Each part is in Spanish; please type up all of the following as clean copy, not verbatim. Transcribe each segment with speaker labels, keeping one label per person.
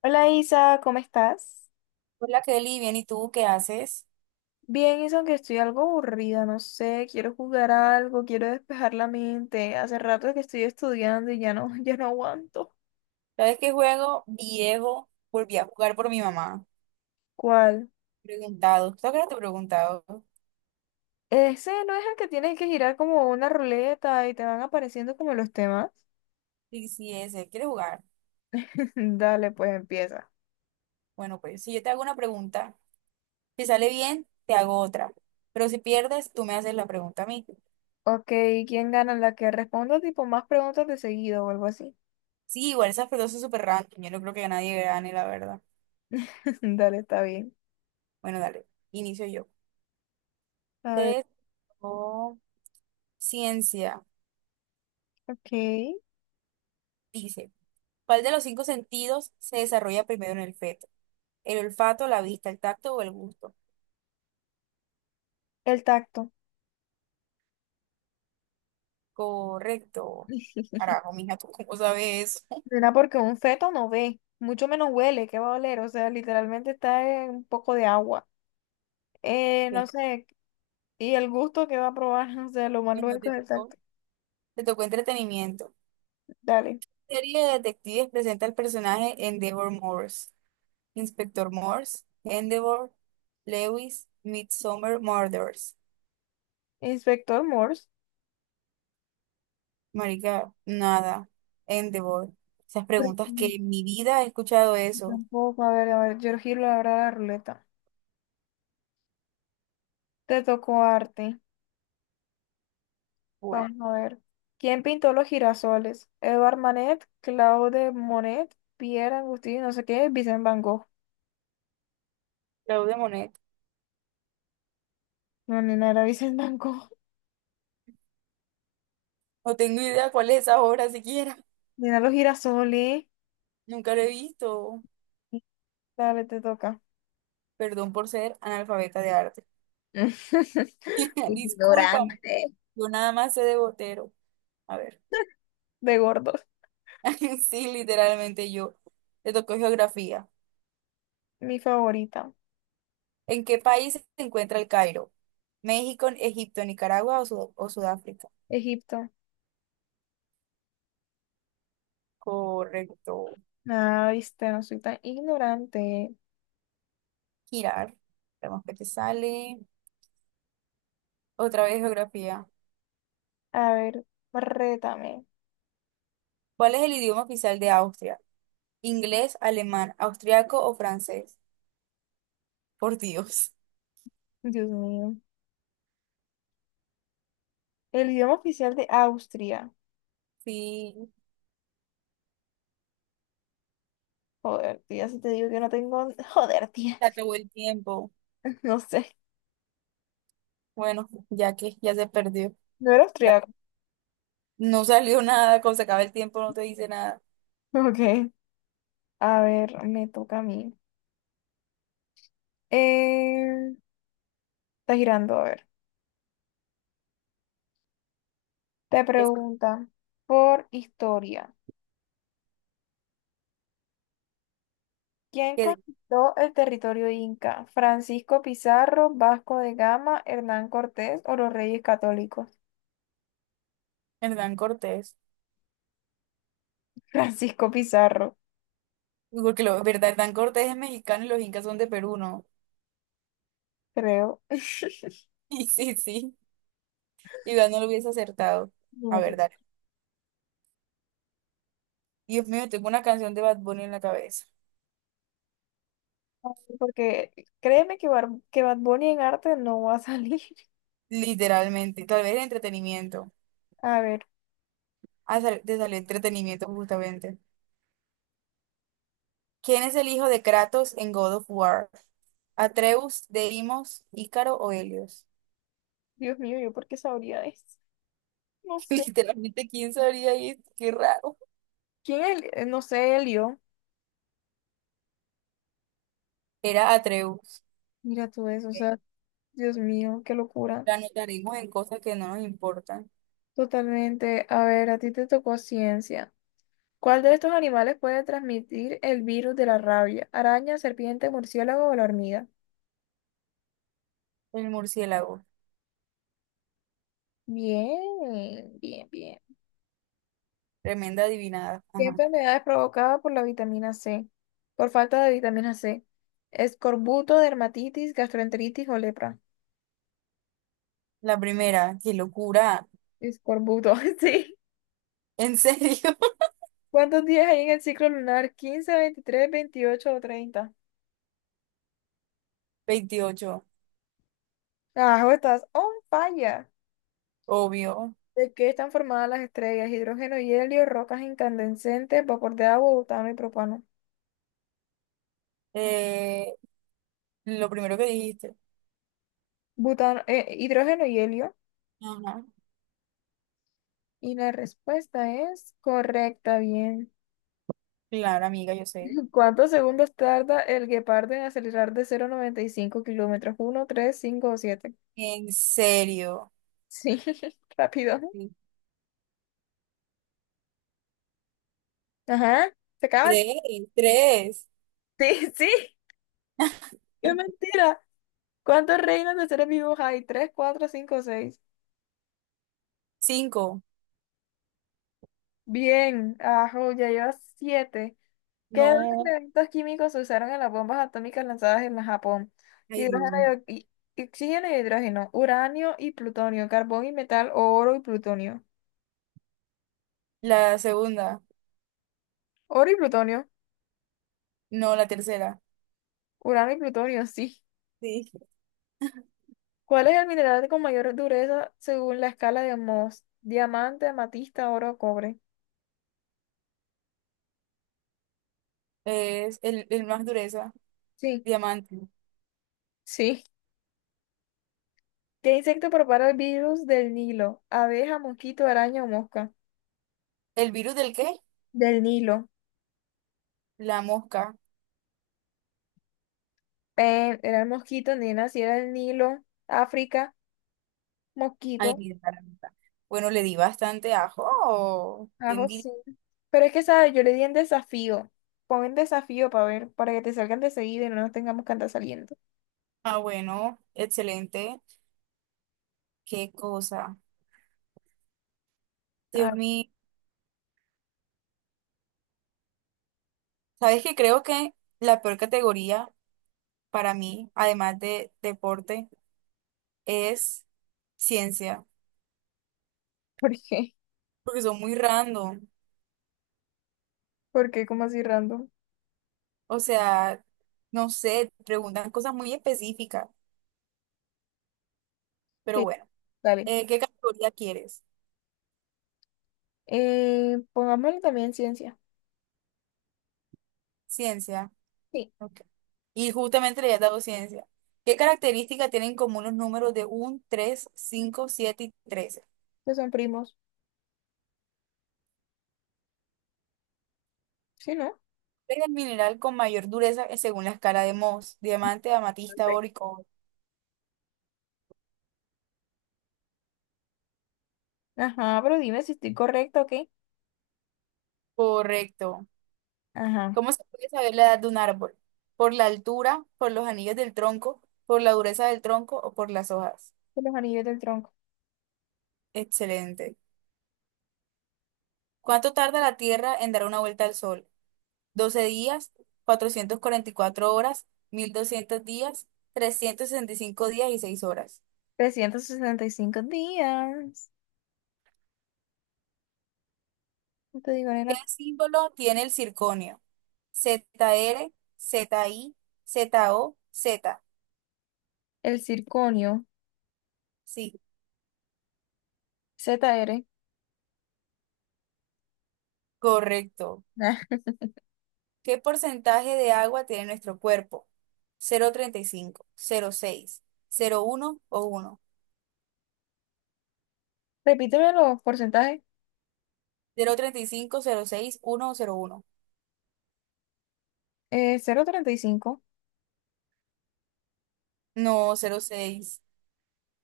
Speaker 1: Hola Isa, ¿cómo estás?
Speaker 2: Hola Kelly, bien, ¿y tú qué haces?
Speaker 1: Bien, Isa, aunque estoy algo aburrida, no sé, quiero jugar a algo, quiero despejar la mente. Hace rato que estoy estudiando y ya no, ya no aguanto.
Speaker 2: ¿Sabes qué juego viejo volví a jugar por mi mamá?
Speaker 1: ¿Cuál?
Speaker 2: Preguntado. ¿Tú que no te he preguntado?
Speaker 1: Ese no es el que tienes que girar como una ruleta y te van apareciendo como los temas.
Speaker 2: Sí, sí, ese. ¿Quieres jugar?
Speaker 1: Dale, pues empieza.
Speaker 2: Bueno, pues si yo te hago una pregunta, si sale bien, te hago otra. Pero si pierdes, tú me haces la pregunta a mí.
Speaker 1: Ok, ¿quién gana? La que responda tipo más preguntas de seguido o algo así.
Speaker 2: Sí, igual esas preguntas son súper random. Yo no creo que nadie gane, la verdad.
Speaker 1: Dale, está bien.
Speaker 2: Bueno, dale. Inicio yo.
Speaker 1: A ver,
Speaker 2: Te o ciencia.
Speaker 1: ok.
Speaker 2: Dice, ¿cuál de los cinco sentidos se desarrolla primero en el feto? ¿El olfato, la vista, el tacto o el gusto?
Speaker 1: El tacto.
Speaker 2: Correcto. Carajo, mija, ¿tú cómo sabes eso?
Speaker 1: Será porque un feto no ve, mucho menos huele, ¿qué va a oler? O sea, literalmente está en un poco de agua. No
Speaker 2: Bien.
Speaker 1: sé, y el gusto que va a probar, o sea, lo más
Speaker 2: Bueno,
Speaker 1: lógico
Speaker 2: te
Speaker 1: es el
Speaker 2: tocó,
Speaker 1: tacto.
Speaker 2: te tocó entretenimiento.
Speaker 1: Dale,
Speaker 2: La serie de detectives presenta al personaje Endeavor Morse, Inspector Morse, Endeavor, Lewis, Midsummer Murders.
Speaker 1: Inspector Morse.
Speaker 2: Marica, nada. Endeavor. Esas
Speaker 1: Pero,
Speaker 2: preguntas que en mi vida he escuchado eso.
Speaker 1: tampoco, a ver, yo giro ahora la ruleta. Te tocó arte,
Speaker 2: Bueno,
Speaker 1: vamos a ver. ¿Quién pintó los girasoles? Edvard Manet, Claude Monet, Pierre Agustín, no sé qué, Vincent Van Gogh.
Speaker 2: Claude Monet.
Speaker 1: No, ni nada, era Vincent Van Gogh.
Speaker 2: No tengo idea cuál es esa obra siquiera.
Speaker 1: Mira los girasoles.
Speaker 2: Nunca lo he visto.
Speaker 1: Dale, te toca.
Speaker 2: Perdón por ser analfabeta de arte. Disculpa.
Speaker 1: Ignorante.
Speaker 2: Yo nada más sé de Botero. A ver,
Speaker 1: De gordos.
Speaker 2: sí, literalmente yo. Le tocó geografía.
Speaker 1: Mi favorita,
Speaker 2: ¿En qué país se encuentra el Cairo? ¿México, Egipto, Nicaragua o, o Sudáfrica?
Speaker 1: Egipto.
Speaker 2: Correcto.
Speaker 1: Ah, viste, no soy tan ignorante.
Speaker 2: Girar. Vemos que te sale. Otra vez geografía.
Speaker 1: A ver, rétame.
Speaker 2: ¿Cuál es el idioma oficial de Austria? ¿Inglés, alemán, austriaco o francés? Por Dios.
Speaker 1: Dios mío. El idioma oficial de Austria.
Speaker 2: Sí,
Speaker 1: Joder, tía, si te digo que no tengo. Joder, tía.
Speaker 2: se acabó el tiempo.
Speaker 1: No sé.
Speaker 2: Bueno, ya que ya se perdió.
Speaker 1: No era austriaco.
Speaker 2: No salió nada, cuando se acaba el tiempo no te dice nada.
Speaker 1: Ok. A ver, me toca a mí. Eh, está girando, a ver. Te
Speaker 2: Es
Speaker 1: pregunta por historia. ¿Quién
Speaker 2: que
Speaker 1: conquistó el territorio inca? ¿Francisco Pizarro, Vasco de Gama, Hernán Cortés o los Reyes Católicos?
Speaker 2: Hernán Cortés.
Speaker 1: Francisco Pizarro,
Speaker 2: Porque lo, verdad, Hernán Cortés es mexicano y los incas son de Perú, ¿no?
Speaker 1: creo.
Speaker 2: Y sí, sí. Igual no lo hubiese acertado. A
Speaker 1: No te-
Speaker 2: ver, dale. Dios mío, tengo una canción de Bad Bunny en la cabeza.
Speaker 1: Porque créeme que Bad Bunny en arte no va a salir.
Speaker 2: Literalmente. Tal vez entretenimiento.
Speaker 1: A ver,
Speaker 2: Ah, te salió entretenimiento justamente. ¿Quién es el hijo de Kratos en God of War? ¿Atreus, Deimos, Ícaro o Helios?
Speaker 1: Dios mío, ¿yo por qué sabría eso? No sé.
Speaker 2: Literalmente, ¿quién sabría esto? Qué raro.
Speaker 1: ¿Quién es? No sé, Elio.
Speaker 2: Era Atreus.
Speaker 1: Mira tú eso, o
Speaker 2: Ok.
Speaker 1: sea, Dios mío, qué locura.
Speaker 2: La anotaremos en cosas que no nos importan.
Speaker 1: Totalmente. A ver, a ti te tocó ciencia. ¿Cuál de estos animales puede transmitir el virus de la rabia? ¿Araña, serpiente, murciélago o la hormiga?
Speaker 2: El murciélago.
Speaker 1: Bien, bien, bien.
Speaker 2: Tremenda adivinada.
Speaker 1: ¿Qué
Speaker 2: Ajá.
Speaker 1: enfermedad es provocada por la vitamina C? Por falta de vitamina C. Escorbuto, dermatitis, gastroenteritis o lepra.
Speaker 2: La primera, qué locura.
Speaker 1: Escorbuto, sí.
Speaker 2: ¿En serio?
Speaker 1: ¿Cuántos días hay en el ciclo lunar? 15, 23, 28 o 30?
Speaker 2: Veintiocho,
Speaker 1: Carajo, estás on fire.
Speaker 2: obvio.
Speaker 1: ¿De qué están formadas las estrellas? Hidrógeno y helio, rocas incandescentes, vapor de agua, butano y propano.
Speaker 2: Eh, lo primero que dijiste.
Speaker 1: Hidrógeno y helio.
Speaker 2: Ajá.
Speaker 1: Y la respuesta es correcta, bien.
Speaker 2: Claro, amiga, yo sé.
Speaker 1: ¿Cuántos segundos tarda el guepardo en acelerar de 0 a 95 kilómetros? Uno, 3, 5, o 7.
Speaker 2: ¿En serio?
Speaker 1: Sí, rápido.
Speaker 2: Sí.
Speaker 1: Ajá, se acaba.
Speaker 2: Tres, tres.
Speaker 1: Sí, sí, qué mentira. ¿Cuántos reinos de seres vivos hay? 3, 4, 5, 6.
Speaker 2: Cinco.
Speaker 1: Bien, ajo, ya llevas 7. ¿Qué dos
Speaker 2: No.
Speaker 1: elementos químicos se usaron en las bombas atómicas lanzadas en Japón?
Speaker 2: Ay, Dios
Speaker 1: Hidrógeno
Speaker 2: mío.
Speaker 1: y oxígeno y hidrógeno, uranio y plutonio, carbón y metal o oro y plutonio.
Speaker 2: La segunda.
Speaker 1: Oro y plutonio,
Speaker 2: No, la tercera.
Speaker 1: uranio y plutonio, sí.
Speaker 2: Sí.
Speaker 1: ¿Cuál es el mineral con mayor dureza según la escala de Mohs? Diamante, amatista, oro, cobre.
Speaker 2: Es el más dureza.
Speaker 1: Sí,
Speaker 2: Diamante.
Speaker 1: sí. ¿Qué insecto propaga el virus del Nilo? ¿Abeja, mosquito, araña o mosca?
Speaker 2: ¿El virus del qué?
Speaker 1: Del Nilo.
Speaker 2: La mosca.
Speaker 1: Era el mosquito, nena, si era el Nilo, África, mosquito.
Speaker 2: Ay, mi garganta. Bueno, le di bastante ajo. Oh, ¿quién
Speaker 1: Ajo
Speaker 2: diría?
Speaker 1: sí. Pero es que, ¿sabes? Yo le di en desafío. Pon en desafío para ver, para que te salgan de seguida y no nos tengamos que andar saliendo.
Speaker 2: Ah, bueno, excelente. Qué cosa. Dios
Speaker 1: Ah,
Speaker 2: mío. Sabes que creo que la peor categoría para mí, además de deporte, es ciencia,
Speaker 1: ¿por qué?
Speaker 2: porque son muy random.
Speaker 1: ¿Por qué? ¿Cómo así random?
Speaker 2: O sea, no sé, preguntan cosas muy específicas. Pero
Speaker 1: Sí,
Speaker 2: bueno,
Speaker 1: dale.
Speaker 2: ¿qué categoría quieres?
Speaker 1: Pongámosle también ciencia.
Speaker 2: Ciencia.
Speaker 1: Sí,
Speaker 2: Ok. Y justamente le he dado ciencia. ¿Qué características tienen en común los números de uno, 3, 5, 7 y 13?
Speaker 1: que son primos. Sí, ¿no?
Speaker 2: Es el mineral con mayor dureza según la escala de Mohs, diamante, amatista, oro
Speaker 1: Ok.
Speaker 2: y cobre.
Speaker 1: Ajá, pero dime si estoy correcta o
Speaker 2: Correcto.
Speaker 1: Ajá.
Speaker 2: ¿Cómo se puede saber la edad de un árbol? ¿Por la altura, por los anillos del tronco, por la dureza del tronco o por las hojas?
Speaker 1: De los anillos del tronco.
Speaker 2: Excelente. ¿Cuánto tarda la Tierra en dar una vuelta al Sol? Doce días, 444 horas, 1200 días, 365 días y 6 horas.
Speaker 1: 365 días. No te digo,
Speaker 2: ¿Qué
Speaker 1: nena.
Speaker 2: símbolo tiene el circonio? ZR, ZI, ZO, Z.
Speaker 1: El circonio.
Speaker 2: Sí,
Speaker 1: ZR.
Speaker 2: correcto.
Speaker 1: Ah,
Speaker 2: ¿Qué porcentaje de agua tiene nuestro cuerpo? 0,35, 0,6, uno o
Speaker 1: repíteme los porcentajes.
Speaker 2: 1. 0,35, seis, uno o cero coma uno.
Speaker 1: Cero punto treinta y cinco.
Speaker 2: No, cero coma seis.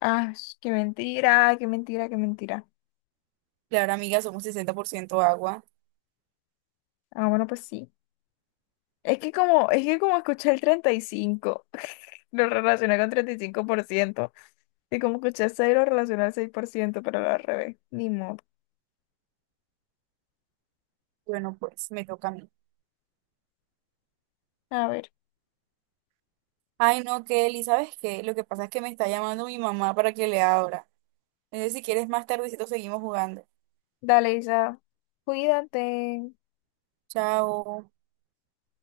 Speaker 1: Ah, qué mentira, qué mentira, qué mentira.
Speaker 2: Claro, amiga, somos 60% agua.
Speaker 1: Ah, bueno, pues sí. Es que como escuché el 35, lo relacioné con 35% y como escuché 6, lo relacioné al 6% pero al revés. Ni modo.
Speaker 2: Bueno, pues me toca a mí.
Speaker 1: A ver,
Speaker 2: Ay, no, Kelly, ¿sabes qué? Lo que pasa es que me está llamando mi mamá para que le abra. Entonces, si quieres, más tardecito seguimos jugando.
Speaker 1: dale, Isa. Cuídate.
Speaker 2: Chao.